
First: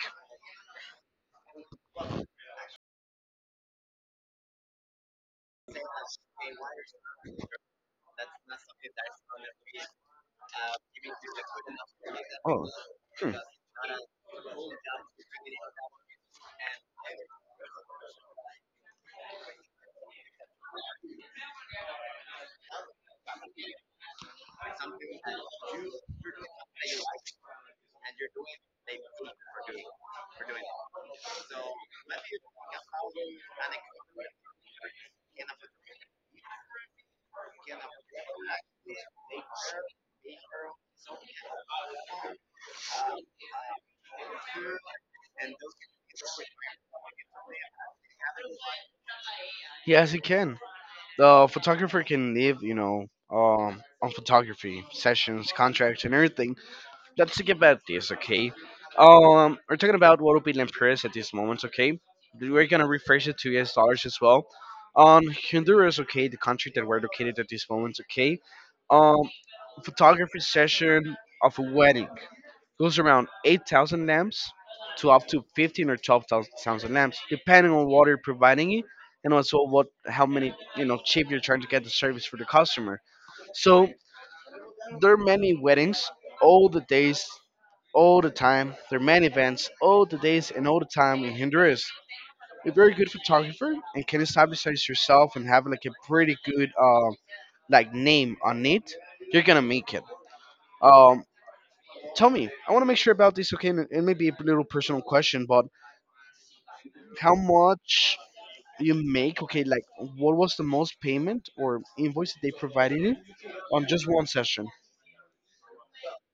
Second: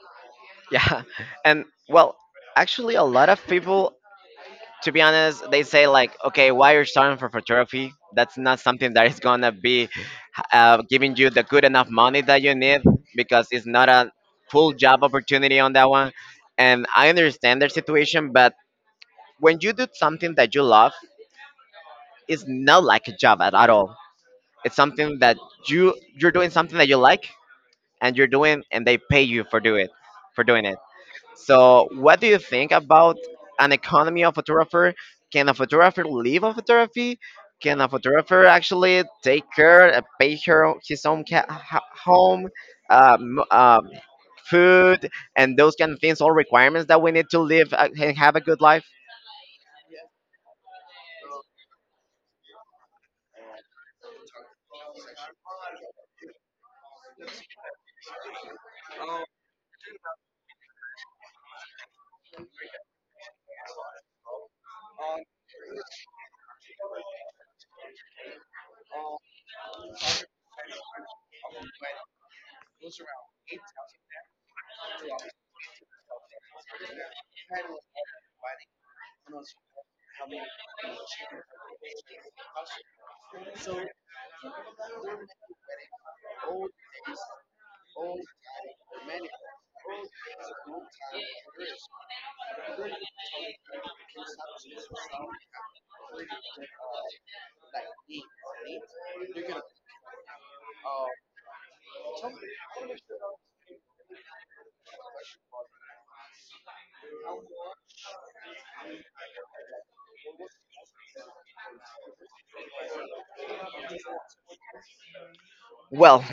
Speaker 2: yeah, and well, actually, a lot of people, to be honest, they say like, okay, why you're starting for photography? That's not something that is gonna be uh, giving you the good enough money that you
Speaker 1: Oh,
Speaker 2: need,
Speaker 1: hmm.
Speaker 2: because it's not a full job opportunity on that one. And I understand their situation, but when you do something that you love, it's not like a job at, at all. It's something that you you're doing something that you like, and you're doing, and they pay you for do it, for doing it. So, what do you think about an economy of photographer? Can a photographer live on photography? Can a photographer actually take care, uh, pay her his own ca- ho- home, uh, um, food, and those kind of things? All requirements that we need to live uh, and have a good life.
Speaker 1: Yes, it can. The photographer can live, you know, um, on photography sessions, contracts, and everything. Let's think about this, okay? Um, we're talking about what would be in at this moment, okay? We're gonna refresh it to U S dollars as well. On Honduras, okay, the country that we're located at this moment, okay? Um, photography session of a wedding goes around eight thousand lamps to up to fifteen or twelve thousand lamps, depending on what you're providing it and also what how many you know cheap you're trying to get the service for the customer. So there are many weddings all the days all the time. There are many events, all the days and all the time in Honduras. You're a very good photographer and can establish as yourself and have like a pretty good uh, like name on it. You're gonna make it. Um, Tell me, I want to make sure about this. Okay, and it may be a little personal question, but how much you make? Okay, like what was the most payment or invoice that they provided you on just one session?
Speaker 2: Well,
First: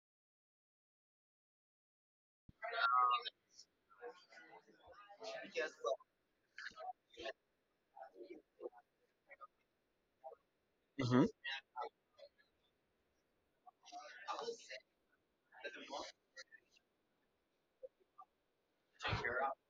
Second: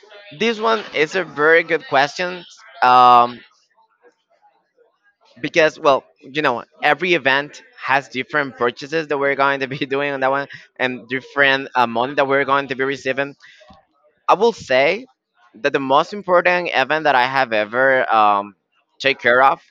Speaker 2: this one is a very good question, um, because, well, you know, every event has different purchases that we're going to be doing on that one and
Speaker 1: Hmm.
Speaker 2: different uh, money that we're going to be receiving. I will say that the most important event that I have ever um, take care of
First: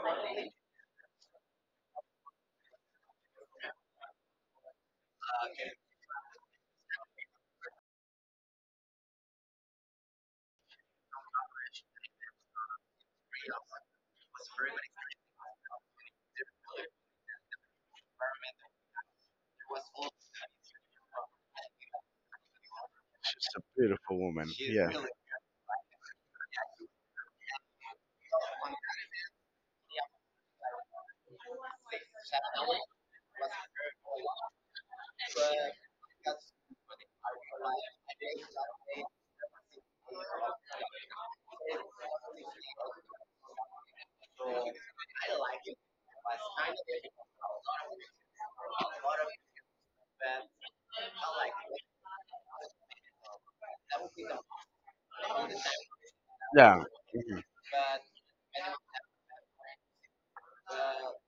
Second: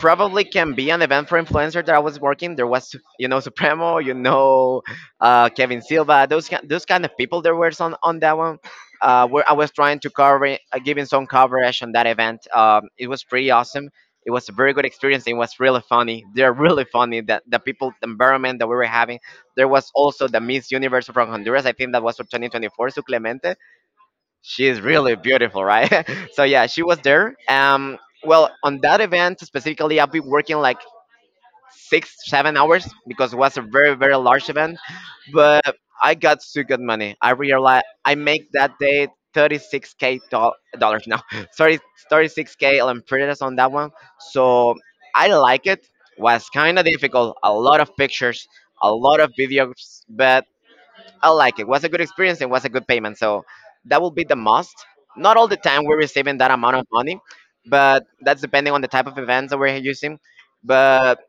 Speaker 2: probably can be an event for influencer that I was working. There was, you know, Supremo, you know, uh, Kevin Silva, those ki- those kind of people. There were some on that one. Uh, where I was trying to cover, uh, giving some coverage on that event. Um, it was pretty awesome. It was a very good experience. It was really funny. They're really funny. That the people, the environment that we were having. There was also the Miss Universe from Honduras. I think that was for twenty twenty-four, Su Clemente.
Speaker 1: Beautiful woman.
Speaker 2: She's
Speaker 1: Yeah.
Speaker 2: really beautiful, right? So yeah, she was there. Um, well, on that event specifically, I've been working like six, seven hours because it was a very, very large event. But I got so good money. I realized I make that day thirty-six k doll- dollars. No, sorry, thirty-six k lempiras on that one. So I like it. Was kind of difficult. A lot of pictures, a lot of videos, but I like it. Was a good experience and was a good payment. So that will be the must. Not all the time we're receiving that amount
Speaker 1: Yeah.
Speaker 2: of money,
Speaker 1: Mhm.
Speaker 2: but that's depending on the type of events that we're using. But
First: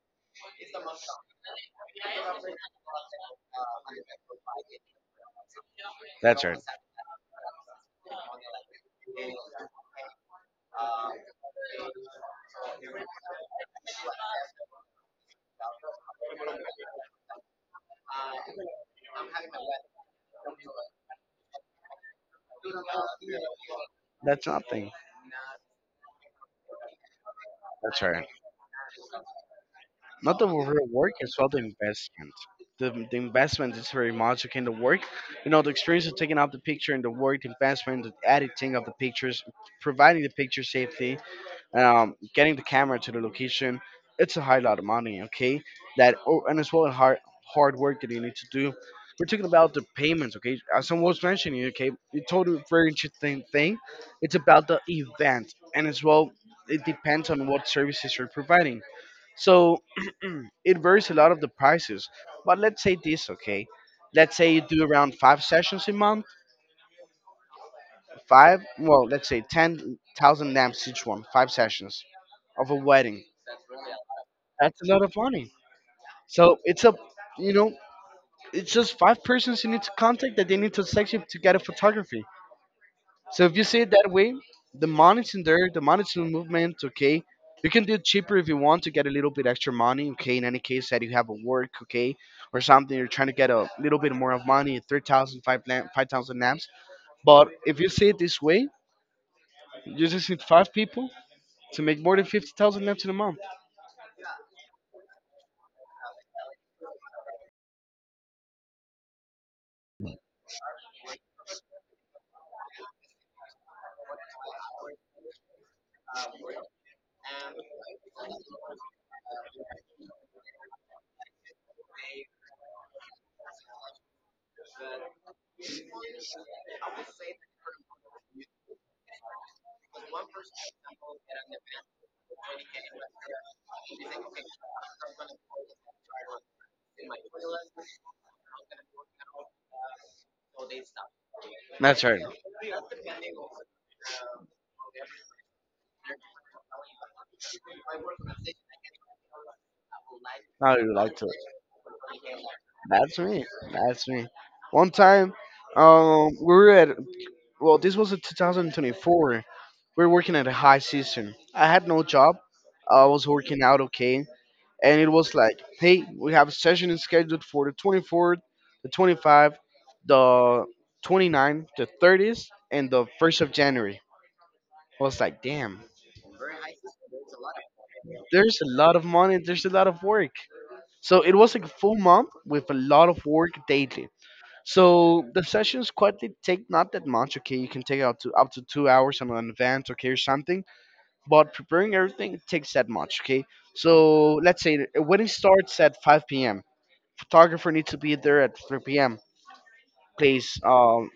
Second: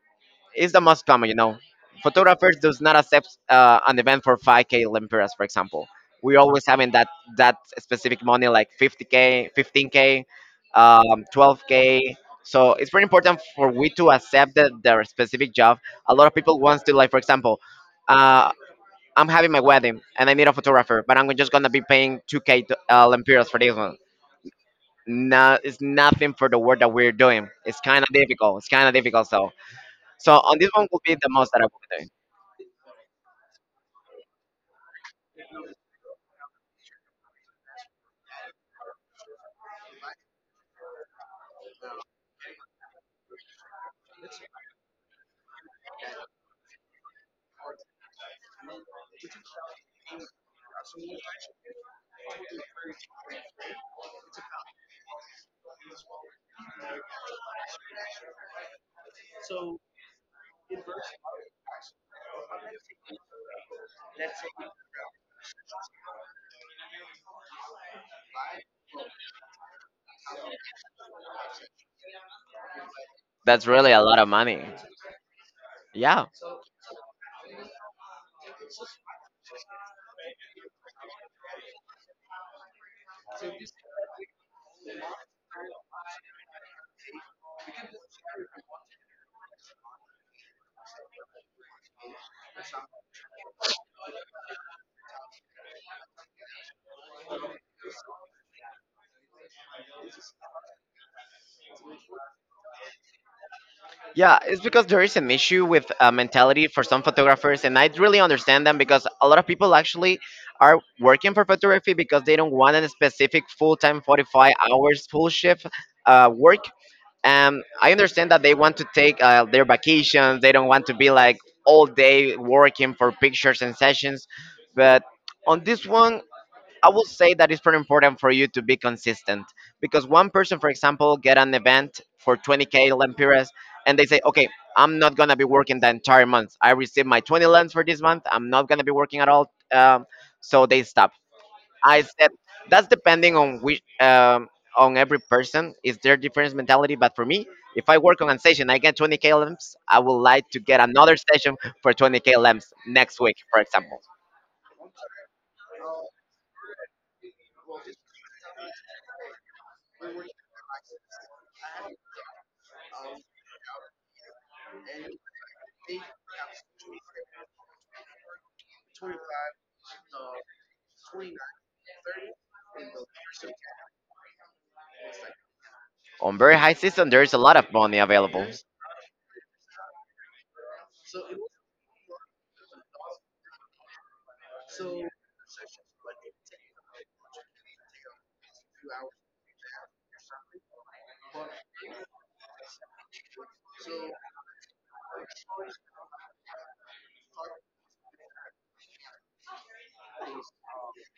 Speaker 2: it's the most common, you know. Photographers does not accept uh, an event for five k lempiras, for example. We're
Speaker 1: That's right.
Speaker 2: always having that that specific money, like fifty k, fifteen k, um, twelve k. So it's very important for we to accept the, their specific job. A lot of people wants to, like, for example, uh, I'm having my wedding and I need a photographer, but I'm just gonna be paying two k to, uh, lempiras for this one.
Speaker 1: That's nothing.
Speaker 2: No, it's nothing for the work that we're doing. It's kind
Speaker 1: That's
Speaker 2: of
Speaker 1: right.
Speaker 2: difficult. It's kind of difficult. So, so
Speaker 1: Not the
Speaker 2: on this one
Speaker 1: real
Speaker 2: will
Speaker 1: work
Speaker 2: be the
Speaker 1: as well,
Speaker 2: most
Speaker 1: the
Speaker 2: that I will be doing.
Speaker 1: investment. The, the investment is very much okay. In the work, you know, the experience of taking out the picture and the work, the investment, the editing of the pictures, providing the picture safety, um, getting the camera to the location, it's a high lot of money, okay? That oh, and as well as hard hard work that you need to do. We're talking about the payments, okay? As someone was mentioning, okay, you told a totally very interesting thing. It's about the event, and as well, it depends on what services you're providing. So it varies a lot of the prices. But let's say this, okay? Let's say you do around five sessions a month, five, well, let's say ten thousand lamps each one, five sessions of a wedding.
Speaker 2: That's really a lot of money.
Speaker 1: That's a lot of money.
Speaker 2: Yeah,
Speaker 1: So it's a, you know, it's just five persons you need to contact that they need to section to get a photography. So if you see it that way, the money's in there, the money's in movement, okay? You can do it cheaper if you want to get a little bit extra money, okay? In any case that you have a work, okay? Or something, you're trying to get a little bit more of money, three thousand five thousand five thousand naps. But if you see it this way, you just need five people to make more than fifty thousand naps in a month.
Speaker 2: yeah. It's because there is an issue with uh, mentality for some photographers, and I really understand them because a lot of people actually are working for photography because they don't want a specific full-time forty-five hours full shift uh, work. Um, I understand that they want to take uh, their vacations. They don't want to be like all day working for pictures and sessions. But on this one, I will say that it's pretty important for you to be consistent, because one person, for example, get an event for twenty k lempiras, and they say, okay, I'm not gonna be working the entire month. I received my twenty lens for this month. I'm not gonna be working at all. Um, so they stop. I
Speaker 1: That's right.
Speaker 2: said that's depending on which um, on every person is their different mentality. But for me, if I work on a session, I get twenty k lamps. I would like to
Speaker 1: How
Speaker 2: get
Speaker 1: do you
Speaker 2: another
Speaker 1: like to?
Speaker 2: session for twenty k lamps
Speaker 1: That's
Speaker 2: next week,
Speaker 1: me.
Speaker 2: for example.
Speaker 1: That's me. One time, um, we were at well, this was in twenty twenty-four. We were working at a high season. I had no job. I was working out okay, and it was like, hey, we have a session scheduled for the twenty-fourth, the twenty-fifth, the 29th, the thirtieth, and the first of January. I was like, damn,
Speaker 2: On very high season, there is a lot of money available.
Speaker 1: there's a lot of money. There's a lot of work. So it was like a full month with a lot of work daily. So the sessions quietly take not that much. Okay, you can take out to up to two hours in advance, okay, or something. But preparing everything takes that much. Okay, so let's say the a wedding starts at five p m. Photographer needs to be there at three p m. Place um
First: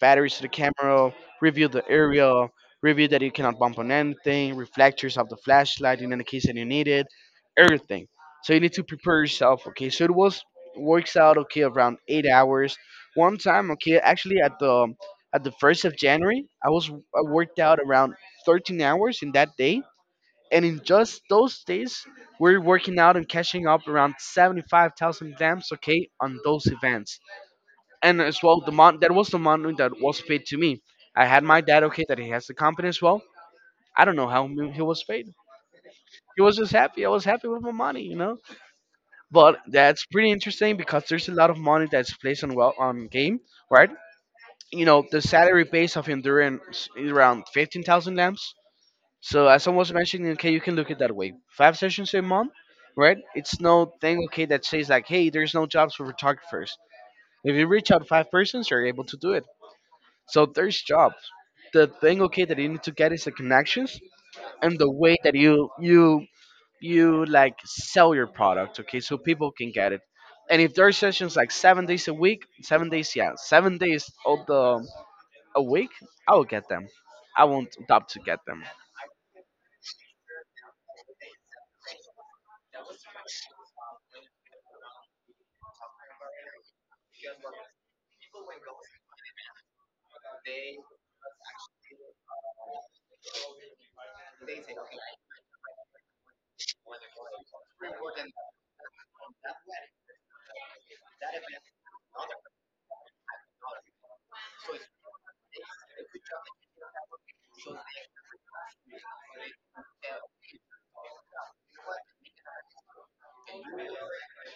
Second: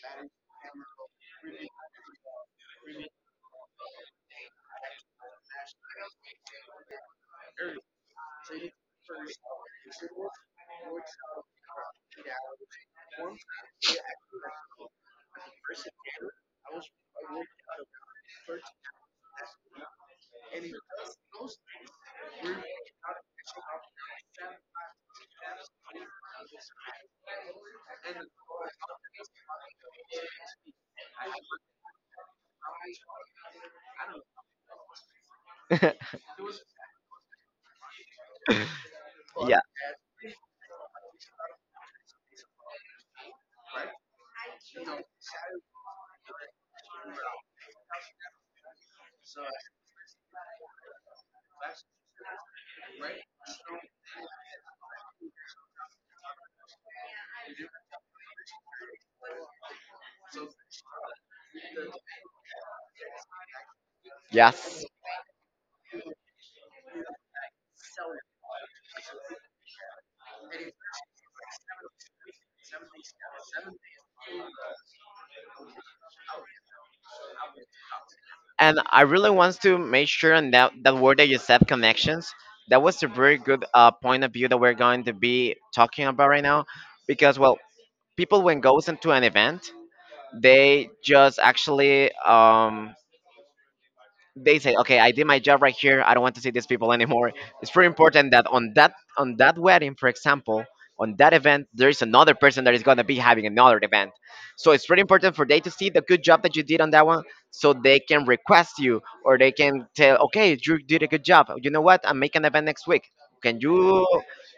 Speaker 1: batteries to the camera, review the area, review that you cannot bump on anything, reflectors of the flashlight in any case that you need it, everything. So you need to prepare yourself, okay? So it was works out okay around eight hours. One time, okay, actually at the at the first of January, I was I worked out around thirteen hours in that day. And in just those days, we're working out and catching up around seventy-five thousand lamps, okay, on those events and as well the mon- that was the money that was paid to me. I had my dad okay that he has the company as well. I don't know how m- he was paid.
Speaker 2: Yeah,
Speaker 1: He was just happy, I was happy with my money, you know. But that's pretty interesting because there's a lot of money that's placed on well on game, right? You know the salary base of endurance is around fifteen thousand lamps. So as I was mentioning, okay, you can look at that way, five sessions a month, right? It's no thing okay that says like, hey, there's no jobs for photographers. If you reach out five persons, you're able to do it. So there's jobs. The thing okay that you need to get is the connections and
Speaker 2: yes.
Speaker 1: the way that you you you like sell your product, okay, so people can get it. And if there's sessions like seven days a week, seven days, yeah, seven days of the a week, I will get them. I won't stop to get them.
Speaker 2: And I really want to make sure on that that word that you said, connections. That was a very good uh, point of view that we're going to be talking about right now, because well, people when goes into an event, they just actually um, they say, okay, I did my job right here. I don't want to see these people anymore. It's pretty important that on that on that wedding, for example, on that event, there is another person that is gonna be having another event. So it's pretty important for they to see the good job that you did on that one, so they can request you or they can tell, okay, you did a good job. You know what? I'm making an event next week. Can you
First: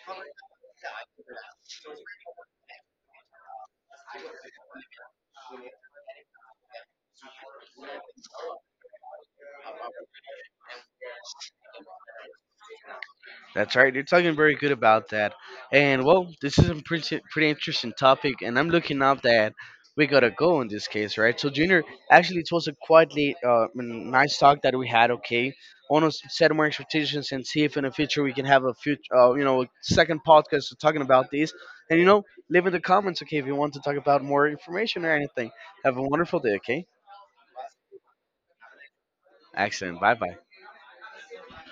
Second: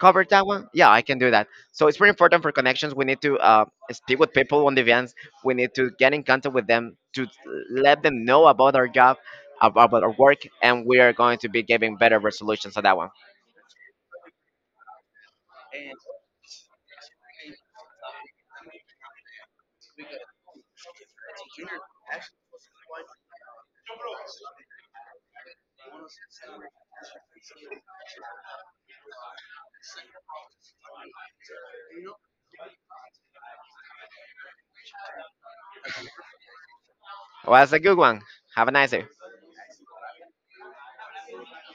Speaker 2: cover that one? Yeah, I can do that. So it's pretty important for connections. We need to uh, speak with people on the events. We need to get in contact with them to let them know about our job, ab- about our work, and we are going to be giving better resolutions on that one.
Speaker 1: That's right. You're talking very good about that. And well, this is a pretty pretty interesting topic, and I'm looking up that we gotta go in this case, right? So, Junior, actually, it was a quietly uh, mm, nice talk that we had. Okay, want to set more expectations and see if in the future we can have a future, uh, you know, second podcast talking about these. And you know, leave in the comments, okay, if you want to talk about more information or anything. Have a wonderful day, okay?
Speaker 2: Well, that's a good one. Have a nice day.
Speaker 1: Excellent. Bye bye.